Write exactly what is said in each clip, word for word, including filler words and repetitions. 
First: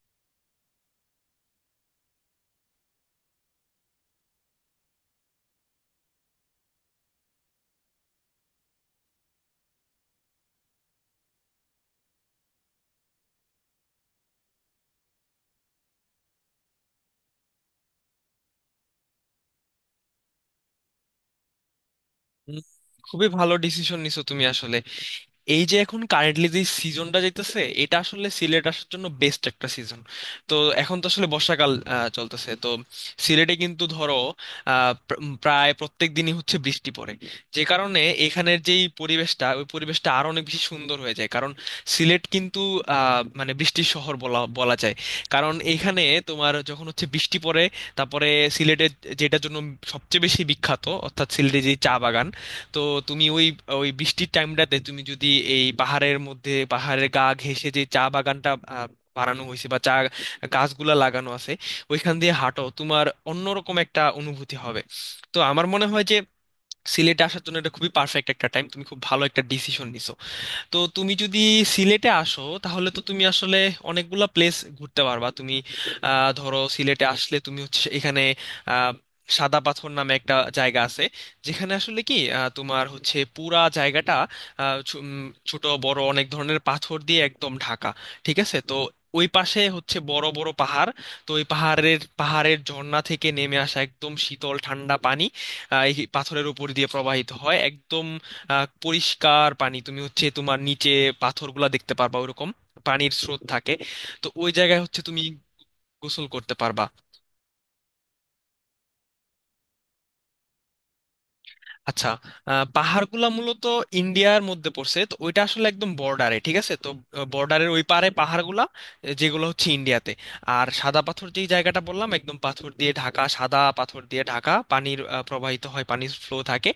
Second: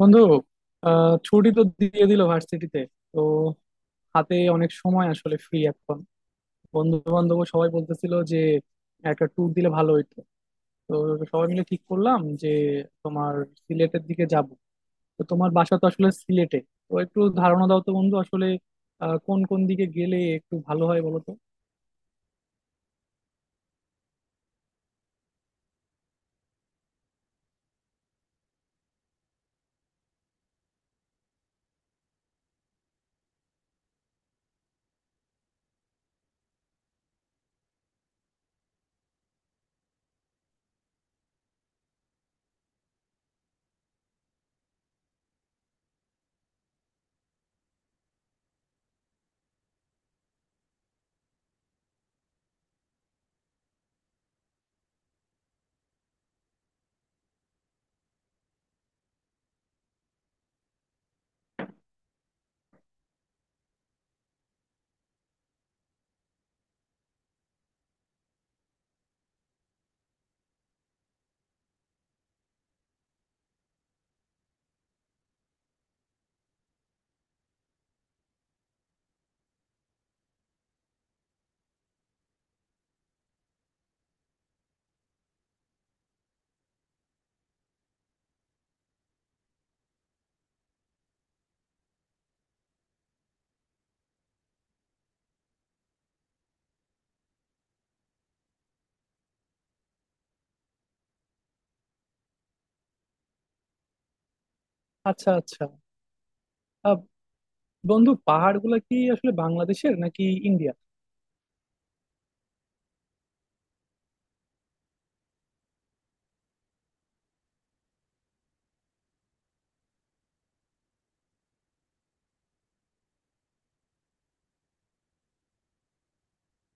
বন্ধু আহ ছুটি তো দিয়ে দিল ভার্সিটিতে। তো হাতে অনেক সময় আসলে ফ্রি এখন। বন্ধু বান্ধব সবাই বলতেছিল যে একটা ট্যুর দিলে ভালো হইতো। তো সবাই মিলে ঠিক করলাম যে তোমার সিলেটের দিকে যাব। তো তোমার বাসা তো আসলে সিলেটে। তো একটু ধারণা দাও তো বন্ধু আসলে আহ, কোন কোন দিকে গেলে একটু ভালো হয় বলো তো। উম, খুবই ভালো ডিসিশন নিছো তুমি আসলে। এই যে এখন কারেন্টলি যে সিজনটা যাইতেছে এটা আসলে সিলেট আসার জন্য বেস্ট একটা সিজন। তো এখন তো আসলে বর্ষাকাল আহ, চলতেছে তো। সিলেটে কিন্তু ধরো আহ, প্র- উম, প্রায় প্রত্যেক দিনই হচ্ছে বৃষ্টি পড়ে, যে কারণে এখানের যেই পরিবেশটা ওই পরিবেশটা আরো অনেক বেশি সুন্দর হয়ে যায়। কারণ সিলেট কিন্তু আহ, মানে বৃষ্টির শহর বলা বলা যায়। কারণ এখানে তোমার যখন হচ্ছে বৃষ্টি পড়ে, তারপরে সিলেটের যেটার জন্য সবচেয়ে বেশি বিখ্যাত অর্থাৎ সিলেটের যে চা বাগান, তো তুমি ওই ওই বৃষ্টির টাইমটাতে তুমি যদি এই পাহাড়ের মধ্যে পাহাড়ের গা ঘেঁষে যে চা বাগানটা আহ, বানানো হয়েছে বা চা গাছগুলা লাগানো আছে ওইখান দিয়ে হাঁটো, তোমার অন্যরকম একটা অনুভূতি হবে। তো আমার মনে হয় যে সিলেটে আসার জন্য এটা খুবই পারফেক্ট একটা টাইম, তুমি খুব ভালো একটা ডিসিশন নিছো। তো তুমি যদি সিলেটে আসো তাহলে তো তুমি আসলে অনেকগুলা প্লেস ঘুরতে পারবা তুমি। আহ, ধরো সিলেটে আসলে তুমি হচ্ছে এখানে আহ, সাদা পাথর নামে একটা জায়গা আছে, যেখানে আসলে কি আহ, তোমার হচ্ছে পুরা জায়গাটা আহ, ছো- উম, ছোট বড় অনেক ধরনের পাথর দিয়ে একদম ঢাকা। ঠিক আছে, তো ওই পাশে হচ্ছে বড় বড় পাহাড়। তো ওই পাহাড়ের পাহাড়ের ঝর্ণা থেকে নেমে আসা একদম শীতল ঠান্ডা পানি আহ, এই পাথরের উপর দিয়ে প্রবাহিত হয়। একদম আহ, পরিষ্কার পানি, তুমি হচ্ছে তোমার নিচে পাথরগুলা দেখতে পারবা, ওরকম পানির স্রোত থাকে। তো ওই জায়গায় হচ্ছে তুমি আচ্ছা আচ্ছা। গোসল করতে পারবা। আহ, বন্ধু পাহাড়গুলো কি আসলে বাংলাদেশের নাকি ইন্ডিয়া? আচ্ছা, আহ, পাহাড়গুলা মূলত ইন্ডিয়ার মধ্যে পড়ছে, তো ওইটা আসলে একদম বর্ডারে। ঠিক আছে, তো বর্ডারের ওই পারে পাহাড়গুলা আহ, যেগুলো হচ্ছে ইন্ডিয়াতে। আর সাদা পাথর যেই জায়গাটা বললাম একদম পাথর দিয়ে ঢাকা, সাদা পাথর দিয়ে ঢাকা, পানির আহ, প্রবাহিত হয়, পানির ফ্লো থাকে,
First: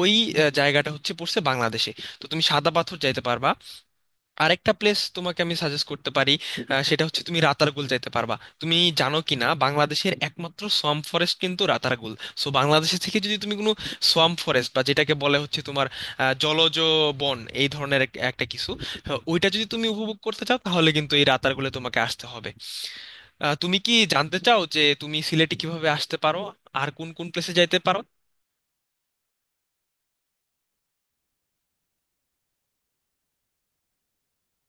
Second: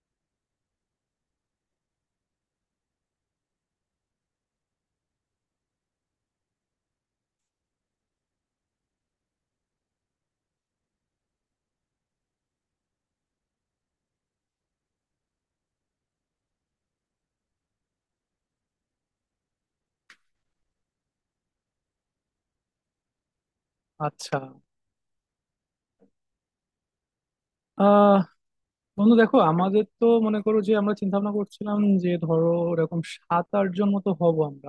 ওই আহ, জায়গাটা হচ্ছে পড়ছে বাংলাদেশে। তো তুমি সাদা পাথর যাইতে পারবা। আরেকটা প্লেস তোমাকে আমি সাজেস্ট করতে পারি, আহ, সেটা হচ্ছে তুমি রাতারগুল যাইতে পারবা। তুমি জানো কি না বাংলাদেশের একমাত্র সোয়াম্প ফরেস্ট কিন্তু রাতারগুল। সো বাংলাদেশে থেকে যদি তুমি কোনো সোয়াম্প ফরেস্ট বা যেটাকে বলে হচ্ছে তোমার আহ, জলজ বন এই ধরনের এক- একটা কিছু আহ, ওইটা যদি তুমি উপভোগ করতে চাও, তাহলে কিন্তু এই রাতারগুলে তোমাকে আসতে হবে। আহ, তুমি কি জানতে আচ্ছা চাও যে তুমি সিলেটে কিভাবে আসতে পারো আর কোন কোন প্লেসে যাইতে পারো? বন্ধু দেখো আমাদের তো মনে করো যে আমরা চিন্তা ভাবনা করছিলাম যে ধরো এরকম সাত আট জন মতো হব আমরা।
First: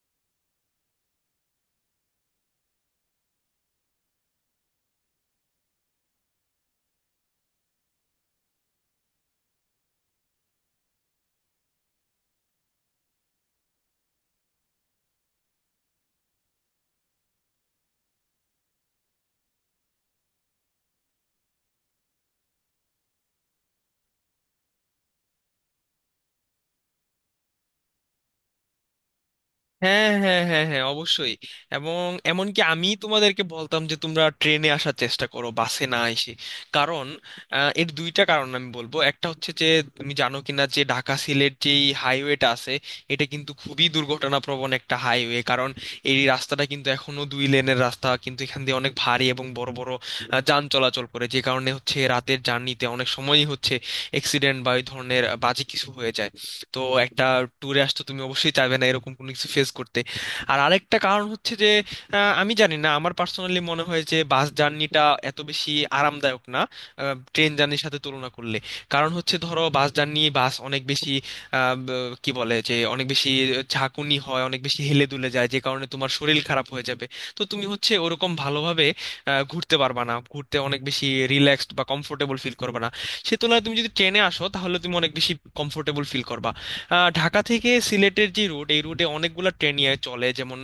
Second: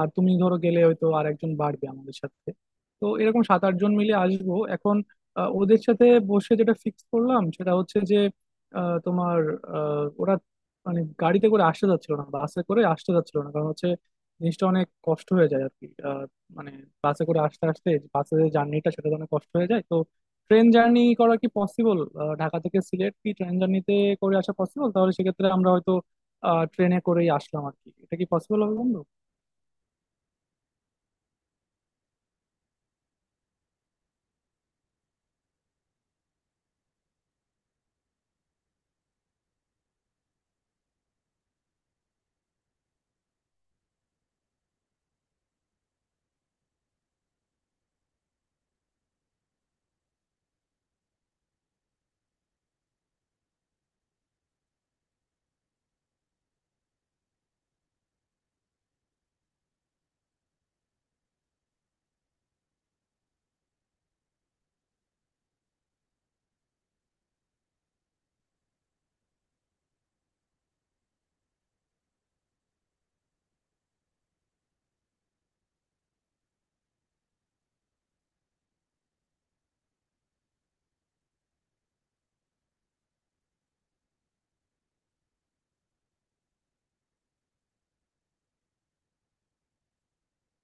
আর তুমি ধরো গেলে হয়তো আর একজন বাড়বে আমাদের সাথে। তো এরকম সাত আট জন মিলে আসবো এখন। আহ, ওদের সাথে বসে যেটা ফিক্স করলাম সেটা হচ্ছে যে আহ, তোমার আহ, ওরা মানে গাড়িতে করে আসতে যাচ্ছিল না, বাসে করে আসতে যাচ্ছিল না, কারণ হচ্ছে জিনিসটা অনেক কষ্ট হয়ে যায় আর কি। আহ, মানে বাসে করে আসতে আসতে, বাসে যে জার্নিটা সেটা তো অনেক কষ্ট হয়ে যায়। তো ট্রেন জার্নি করা কি পসিবল? ঢাকা থেকে সিলেট কি ট্রেন জার্নিতে করে আসা পসিবল? তাহলে সেক্ষেত্রে আমরা হয়তো ট্রেনে করেই আসলাম আর কি। এটা কি পসিবল হবে বন্ধু? হ্যাঁ হ্যাঁ হ্যাঁ হ্যাঁ, অবশ্যই। এবং এমনকি আমি তোমাদেরকে বলতাম যে তোমরা ট্রেনে আসার চেষ্টা করো, বাসে না এসে। কারণ আহ, এর দুইটা কারণ আমি বলবো, একটা হচ্ছে যে তুমি জানো কিনা যে ঢাকা সিলেট যেই হাইওয়েটা আছে, এটা কিন্তু খুবই দুর্ঘটনাপ্রবণ একটা হাইওয়ে। কারণ এই রাস্তাটা কিন্তু এখনো দুই লেনের রাস্তা, কিন্তু এখান দিয়ে অনেক ভারী এবং বড় বড় আহ, যান চলাচল করে, যে কারণে হচ্ছে রাতের জার্নিতে অনেক সময়ই হচ্ছে অ্যাক্সিডেন্ট বা এই ধরনের বাজে কিছু হয়ে যায়। তো একটা ট্যুরে আসতে তুমি অবশ্যই চাইবে না এরকম কোনো কিছু ফেস করতে। আর আরেকটা কারণ হচ্ছে যে আহ, আমি জানি না, আমার পার্সোনালি মনে হয় যে বাস জার্নিটা এত বেশি আরামদায়ক না ট্রেন জার্নির সাথে তুলনা করলে। কারণ হচ্ছে ধরো বাস জার্নি, বাস অনেক বেশি আহ, ব- কি বলে যে, অনেক বেশি ঝাঁকুনি হয়, অনেক বেশি হেলে দুলে যায়, যে কারণে তোমার শরীর খারাপ হয়ে যাবে। তো তুমি হচ্ছে ওরকম ভালোভাবে আহ, ঘুরতে পারবা না, ঘুরতে অনেক বেশি রিল্যাক্সড বা কমফোর্টেবল ফিল করবে না। সে তুলনায় তুমি যদি ট্রেনে আসো তাহলে তুমি অনেক বেশি কমফোর্টেবল ফিল করবা। আহ, ঢাকা থেকে সিলেটের যে রুট, এই রুটে অনেকগুলো ট্রেন চলে, যেমন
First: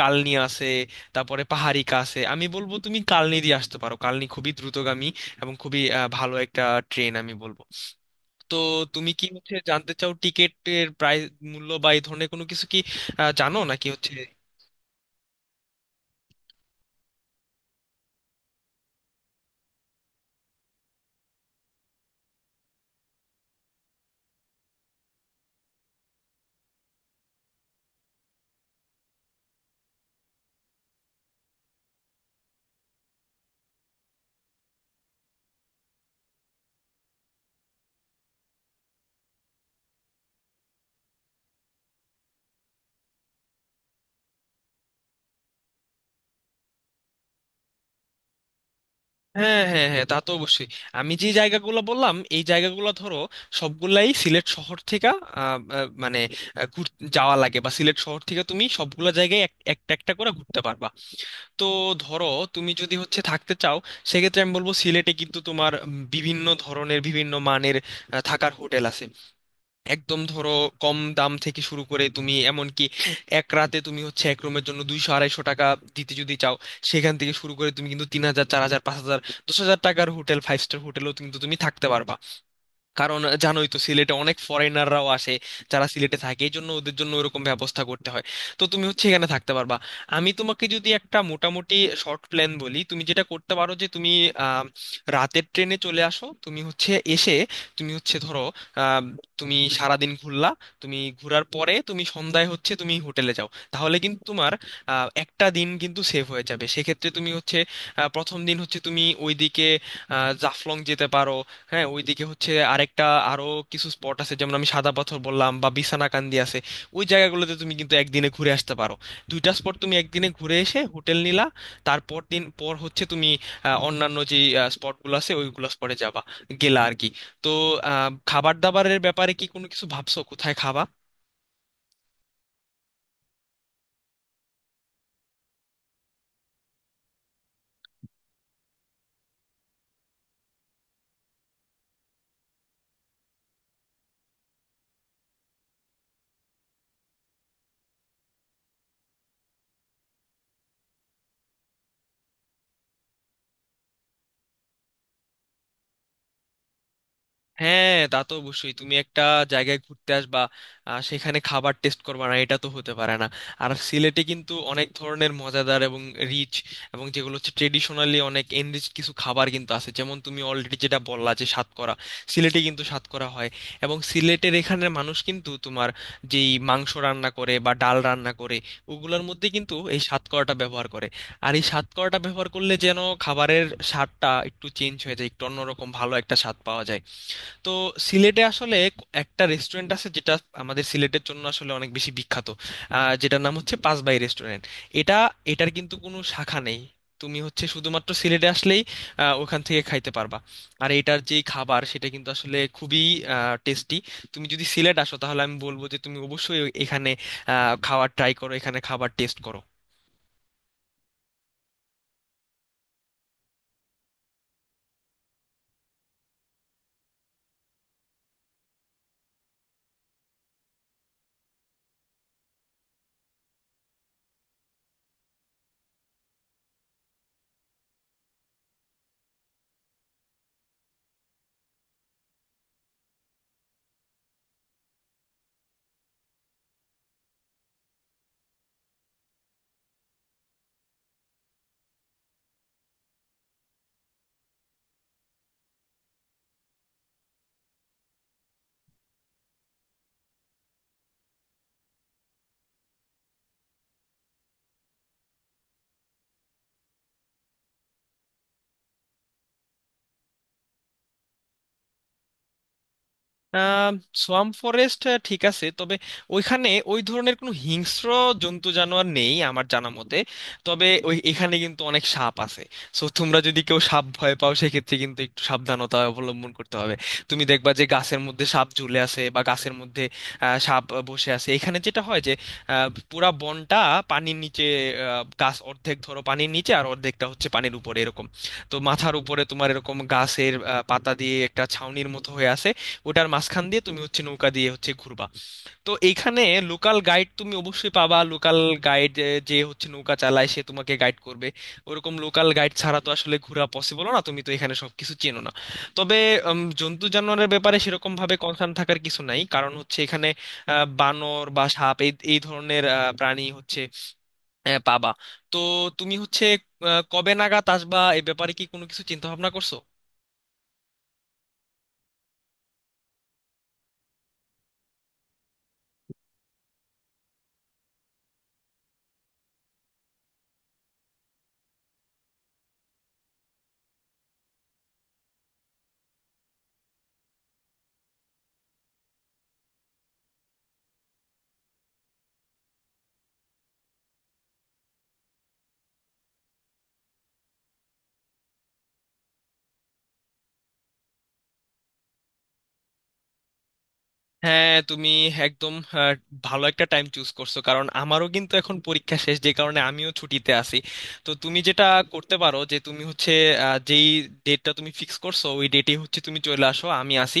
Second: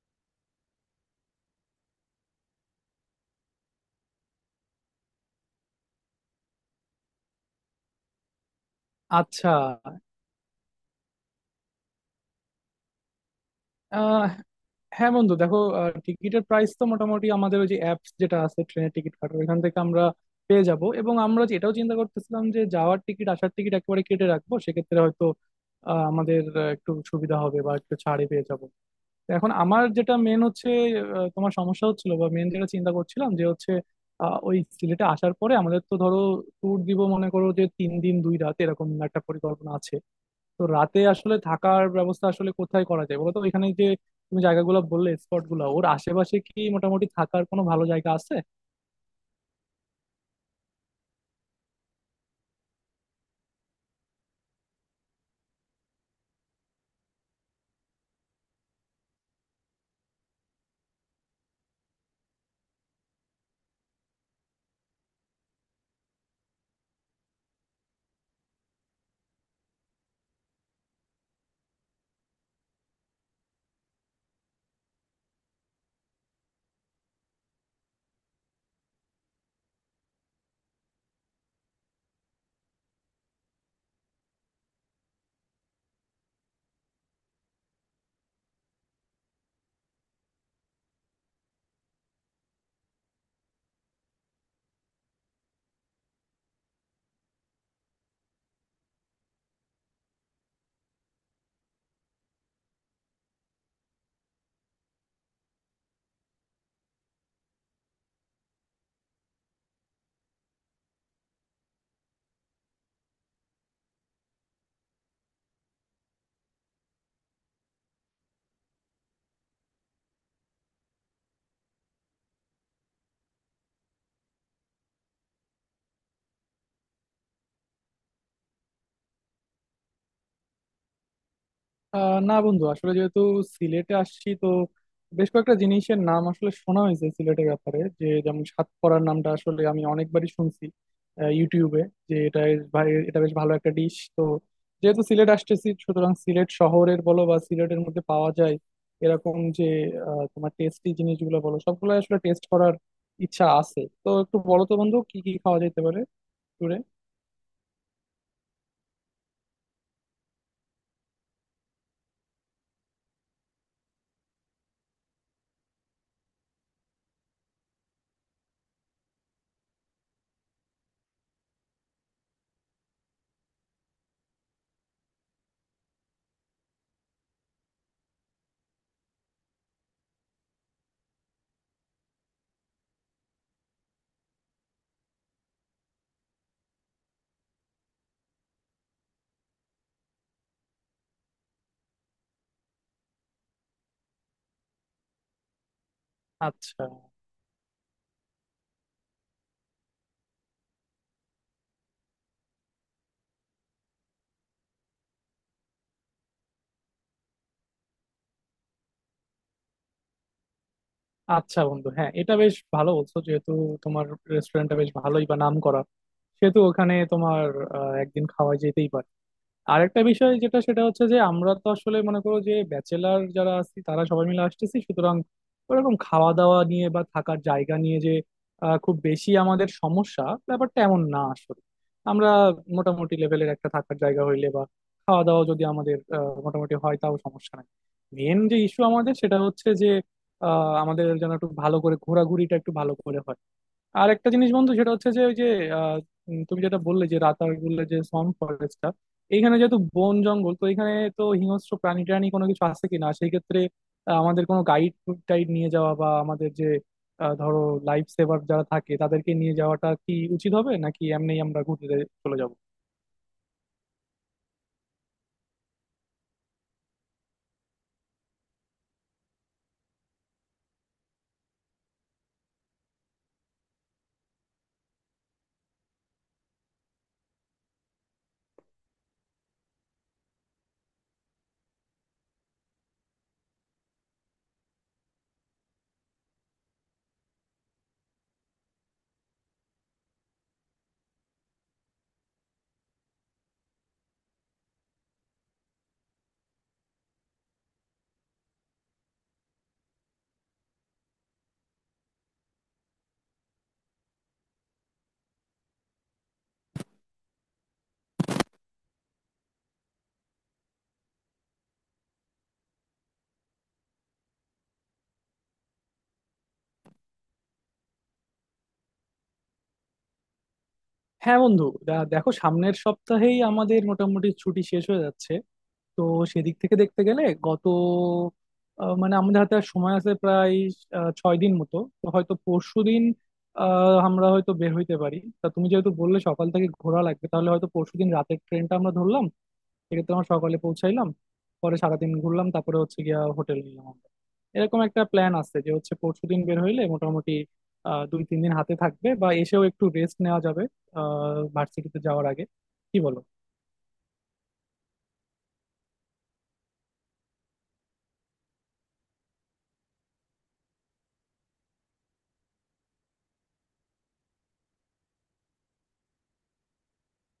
কালনি আছে, তারপরে পাহাড়িকা আছে। আমি বলবো তুমি কালনি দিয়ে আসতে পারো, কালনি খুবই দ্রুতগামী এবং খুবই আহ, ভালো একটা ট্রেন আমি বলবো। তো তুমি কি আচ্ছা। হচ্ছে জানতে চাও টিকেটের প্রাইস, মূল্য বা এই ধরনের কোনো কিছু কি আহ, জানো নাকি হচ্ছে? আহ, হ্যাঁ বন্ধু দেখো, টিকিটের প্রাইস তো মোটামুটি আমাদের ওই যে অ্যাপস যেটা আছে ট্রেনের টিকিট কাটার, ওইখান থেকে আমরা পেয়ে যাব। এবং আমরা যে এটাও চিন্তা করতেছিলাম যে যাওয়ার টিকিট আসার টিকিট একেবারে কেটে রাখবো, সেক্ষেত্রে হয়তো আহ, আমাদের আহ, একটু সুবিধা হবে বা একটু ছাড়ে পেয়ে যাব। এখন আমার যেটা মেন হচ্ছে, আহ, তোমার সমস্যা হচ্ছিল বা মেন যেটা চিন্তা করছিলাম যে হচ্ছে আহ, ওই সিলেটে আসার পরে আমাদের তো ধরো ট্যুর দিব, মনে করো যে তিন দিন দুই রাত এরকম একটা পরিকল্পনা আছে। তো রাতে আসলে থাকার ব্যবস্থা আসলে কোথায় করা যায় বলো তো, এখানে যে তুমি জায়গাগুলো বললে স্পট গুলো, ওর আশেপাশে কি মোটামুটি থাকার কোনো ভালো জায়গা আছে? হ্যাঁ হ্যাঁ হ্যাঁ, তা তো অবশ্যই। আমি যে জায়গাগুলো বললাম এই জায়গাগুলো ধরো সবগুলাই সিলেট শহর থেকে আহ, আহ, মানে আহ, ঘুর- যাওয়া লাগে, বা সিলেট শহর থেকে তুমি সবগুলা জায়গায় এক- একটা একটা করে ঘুরতে পারবা। তো ধরো তুমি যদি হচ্ছে থাকতে চাও, সেক্ষেত্রে আমি বলবো সিলেটে কিন্তু তোমার উম, বিভিন্ন ধরনের বিভিন্ন মানের আহ, থাকার হোটেল আছে। একদম ধরো কম দাম থেকে শুরু করে তুমি এমনকি এক রাতে তুমি হচ্ছে এক রুমের জন্য দুইশো আড়াইশো টাকা দিতে যদি চাও, সেখান থেকে শুরু করে তুমি কিন্তু তিন হাজার, চার হাজার, পাঁচ হাজার, দশ হাজার টাকার হোটেল, ফাইভ স্টার হোটেলও কিন্তু তুমি থাকতে পারবা। কারণ জানোই তো সিলেটে অনেক ফরেনাররাও আসে, যারা সিলেটে থাকে, এই জন্য ওদের জন্য ওরকম ব্যবস্থা করতে হয়। তো তুমি হচ্ছে এখানে থাকতে পারবা। আমি তোমাকে যদি একটা মোটামুটি শর্ট প্ল্যান বলি, তুমি যেটা করতে পারো যে তুমি আহ, রাতের ট্রেনে চলে আসো, তুমি হচ্ছে এসে তুমি হচ্ছে ধরো আহ, তুমি সারাদিন ঘুরলা, তুমি ঘোরার পরে তুমি সন্ধ্যায় হচ্ছে তুমি হোটেলে যাও, তাহলে কিন্তু তোমার আহ, একটা দিন কিন্তু সেভ হয়ে যাবে। সেক্ষেত্রে তুমি হচ্ছে আহ, প্রথম দিন হচ্ছে তুমি ওইদিকে আহ, জাফলং যেতে পারো। হ্যাঁ, ওইদিকে হচ্ছে আরেকটা আরো কিছু স্পট আছে, যেমন আমি সাদা পাথর বললাম বা বিছানাকান্দি আছে, ওই জায়গাগুলোতে তুমি কিন্তু একদিনে ঘুরে আসতে পারো। দুইটা স্পট তুমি একদিনে ঘুরে এসে হোটেল নিলা, তারপর দিন পর হচ্ছে তুমি আহ, অন্যান্য যে স্পটগুলো আছে ওইগুলো স্পটে যাবা, গেলা আর কি। তো আহ, খাবার দাবারের ব্যাপারে কি কোনো কিছু ভাবছো, কোথায় খাবা? আহ না বন্ধু আসলে যেহেতু সিলেটে আসছি তো, বেশ কয়েকটা জিনিসের নাম আসলে শোনা হয়েছে সিলেটের ব্যাপারে, যে যেমন সাতকরার নামটা আসলে আমি অনেকবারই শুনছি আহ, ইউটিউবে, যে এটা এ- ভাই এটা বেশ ভালো একটা ডিশ। তো যেহেতু সিলেট আসতেছি, সুতরাং সিলেট শহরের বলো বা সিলেটের মধ্যে পাওয়া যায় এরকম যে আহ, তোমার টেস্টি জিনিসগুলো বলো, সবগুলো আসলে টেস্ট করার ইচ্ছা আছে। তো একটু বলো তো বন্ধু কি কি খাওয়া যেতে পারে ট্যুরে। হ্যাঁ তা তো অবশ্যই, তুমি একটা জায়গায় ঘুরতে আসবা, আহ, সেখানে খাবার টেস্ট করবা না, এটা তো হতে পারে না। আর সিলেটে কিন্তু অনেক ধরনের মজাদার এবং রিচ এবং যেগুলো হচ্ছে ট্রেডিশনালি অনেক এনরিচ কিছু খাবার কিন্তু আছে, যেমন তুমি অলরেডি যেটা বললা যে সাতকরা। সিলেটে কিন্তু সাতকরা হয় এবং সিলেটের এখানের মানুষ কিন্তু তোমার যেই মাংস রান্না করে বা ডাল রান্না করে ওগুলোর মধ্যে কিন্তু এই সাতকরাটা ব্যবহার করে। আর এই সাতকরাটা ব্যবহার করলে যেন খাবারের স্বাদটা একটু চেঞ্জ হয়ে যায়, একটু অন্যরকম ভালো একটা স্বাদ পাওয়া যায়। তো সিলেটে আসলে ক- একটা রেস্টুরেন্ট আছে যেটা আমাদের সিলেটের জন্য আসলে অনেক বেশি বিখ্যাত, আহ, যেটার নাম হচ্ছে পাঁচবাই রেস্টুরেন্ট। এটা, এটার কিন্তু কোনো শাখা নেই, আচ্ছা তুমি হচ্ছে শুধুমাত্র সিলেটে আসলেই আহ, ওখান থেকে খাইতে পারবা। আর এটার যে খাবার সেটা কিন্তু আসলে খুবই টেস্টি। তুমি যদি সিলেট আসো তাহলে আমি বলবো যে তুমি অবশ্যই এখানে আহ, খাওয়ার ট্রাই করো, এখানে খাবার টেস্ট করো। আচ্ছা বন্ধু, হ্যাঁ এটা বেশ ভালো বলছো। যেহেতু তোমার রেস্টুরেন্টটা বেশ ভালোই বা নাম করা, সেহেতু ওখানে তোমার আহ, একদিন খাওয়া যেতেই পারে। আরেকটা বিষয় যেটা, সেটা হচ্ছে যে আমরা তো আসলে মনে করো যে ব্যাচেলার যারা আছি তারা সবাই মিলে আসতেছি, সুতরাং ওরকম খাওয়া দাওয়া নিয়ে বা থাকার জায়গা নিয়ে যে আহ, খুব বেশি আমাদের সমস্যা, ব্যাপারটা এমন না আসলে। আমরা মোটামুটি লেভেলের একটা থাকার জায়গা হইলে বা খাওয়া দাওয়া যদি আমাদের আহ, মোটামুটি হয় তাও সমস্যা নাই। মেন যে ইস্যু আমাদের সেটা হচ্ছে যে আহ, আমাদের যেন একটু ভালো করে ঘোরাঘুরিটা একটু ভালো করে হয়। আর একটা জিনিস বন্ধু, সেটা হচ্ছে যে ওই যে আহ, উম, তুমি যেটা বললে যে রাতারগুলে যে সন ফরেস্টটা, এইখানে যেহেতু বন জঙ্গল, তো এখানে তো হিংস্র প্রাণী টাণী কোনো কিছু আছে কিনা? সেই ক্ষেত্রে আহ, আমাদের কোনো গাইড টাইড নিয়ে যাওয়া বা আমাদের যে আহ, ধরো লাইফ সেভার যারা থাকে তাদেরকে নিয়ে যাওয়াটা কি উচিত হবে, নাকি এমনি আমরা ঘুরতে চলে যাব? সোয়াম্প ফরেস্ট, ঠিক আছে। তবে ওইখানে ওই ধরনের কোনো হিংস্র জন্তু জানোয়ার নেই আমার জানা মতে। তবে ওই এখানে কিন্তু অনেক সাপ আছে। সো তোমরা যদি কেউ সাপ ভয় পাও সেক্ষেত্রে কিন্তু একটু সাবধানতা অবলম্বন করতে হবে। তুমি দেখবা যে গাছের মধ্যে সাপ ঝুলে আছে বা গাছের মধ্যে আহ, সাপ বসে আছে। এখানে যেটা হয় যে আহ, পুরা বনটা পানির নিচে, আহ, গাছ অর্ধেক ধরো পানির নিচে আর অর্ধেকটা হচ্ছে পানির উপরে, এরকম। তো মাথার উপরে তোমার এরকম গাছের আহ, পাতা দিয়ে একটা ছাউনির মতো হয়ে আছে, ওটার মাঝখান দিয়ে তুমি হচ্ছে নৌকা দিয়ে হচ্ছে ঘুরবা। তো এইখানে লোকাল গাইড তুমি অবশ্যই পাবা, লোকাল গাইড যে হচ্ছে নৌকা চালায় সে তোমাকে গাইড করবে। ওরকম লোকাল গাইড ছাড়া তো আসলে ঘোরা পসিবল না, তুমি তো এখানে সবকিছু চেনো না। তবে উম, জন্তু জানোয়ারের ব্যাপারে সেরকম ভাবে কনসার্ন থাকার কিছু নাই, কারণ হচ্ছে এখানে আহ, বানর বা সাপ এই এই ধরনের আহ, প্রাণী হচ্ছে আহ, পাবা। তো তুমি হচ্ছে আহ, কবে নাগাদ আসবা এই ব্যাপারে কি কোনো কিছু চিন্তা ভাবনা করছো? হ্যাঁ বন্ধু দা- দেখো, সামনের সপ্তাহেই আমাদের মোটামুটি ছুটি শেষ হয়ে যাচ্ছে। তো সেদিক থেকে দেখতে গেলে গত আহ, মানে আমাদের হাতে আর সময় আছে প্রায় আহ, ছয় দিন মতো। তো হয়তো পরশু দিন আমরা হয়তো বের হইতে পারি। তা তুমি যেহেতু বললে সকাল থেকে ঘোরা লাগবে, তাহলে হয়তো পরশু দিন রাতের ট্রেনটা আমরা ধরলাম, সেক্ষেত্রে আমরা সকালে পৌঁছাইলাম, পরে সারাদিন ঘুরলাম, তারপরে হচ্ছে গিয়া হোটেল নিলাম আমরা। এরকম একটা প্ল্যান আছে যে হচ্ছে পরশু দিন বের হইলে মোটামুটি আহ দুই তিন দিন হাতে থাকবে, বা এসেও একটু রেস্ট নেওয়া যাবে আহ ভার্সিটিতে যাওয়ার আগে। কি বলো? হ্যাঁ, তুমি একদম আহ, ভালো একটা টাইম চুজ করছো, কারণ আমারও কিন্তু এখন পরীক্ষা শেষ, যে কারণে আমিও ছুটিতে আছি। তো তুমি যেটা করতে পারো যে তুমি হচ্ছে আহ, যেই ডেটটা তুমি ফিক্স করছো ওই ডেটে হচ্ছে তুমি চলে আসো, আমি আসি।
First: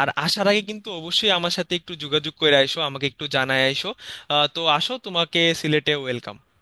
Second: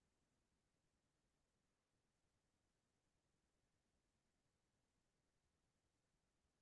আর আসার আগে কিন্তু অবশ্যই আমার সাথে একটু যোগাযোগ করে আইসো, আমাকে একটু জানায় আইসো। আহ, তো আসো, তোমাকে সিলেটে ওয়েলকাম।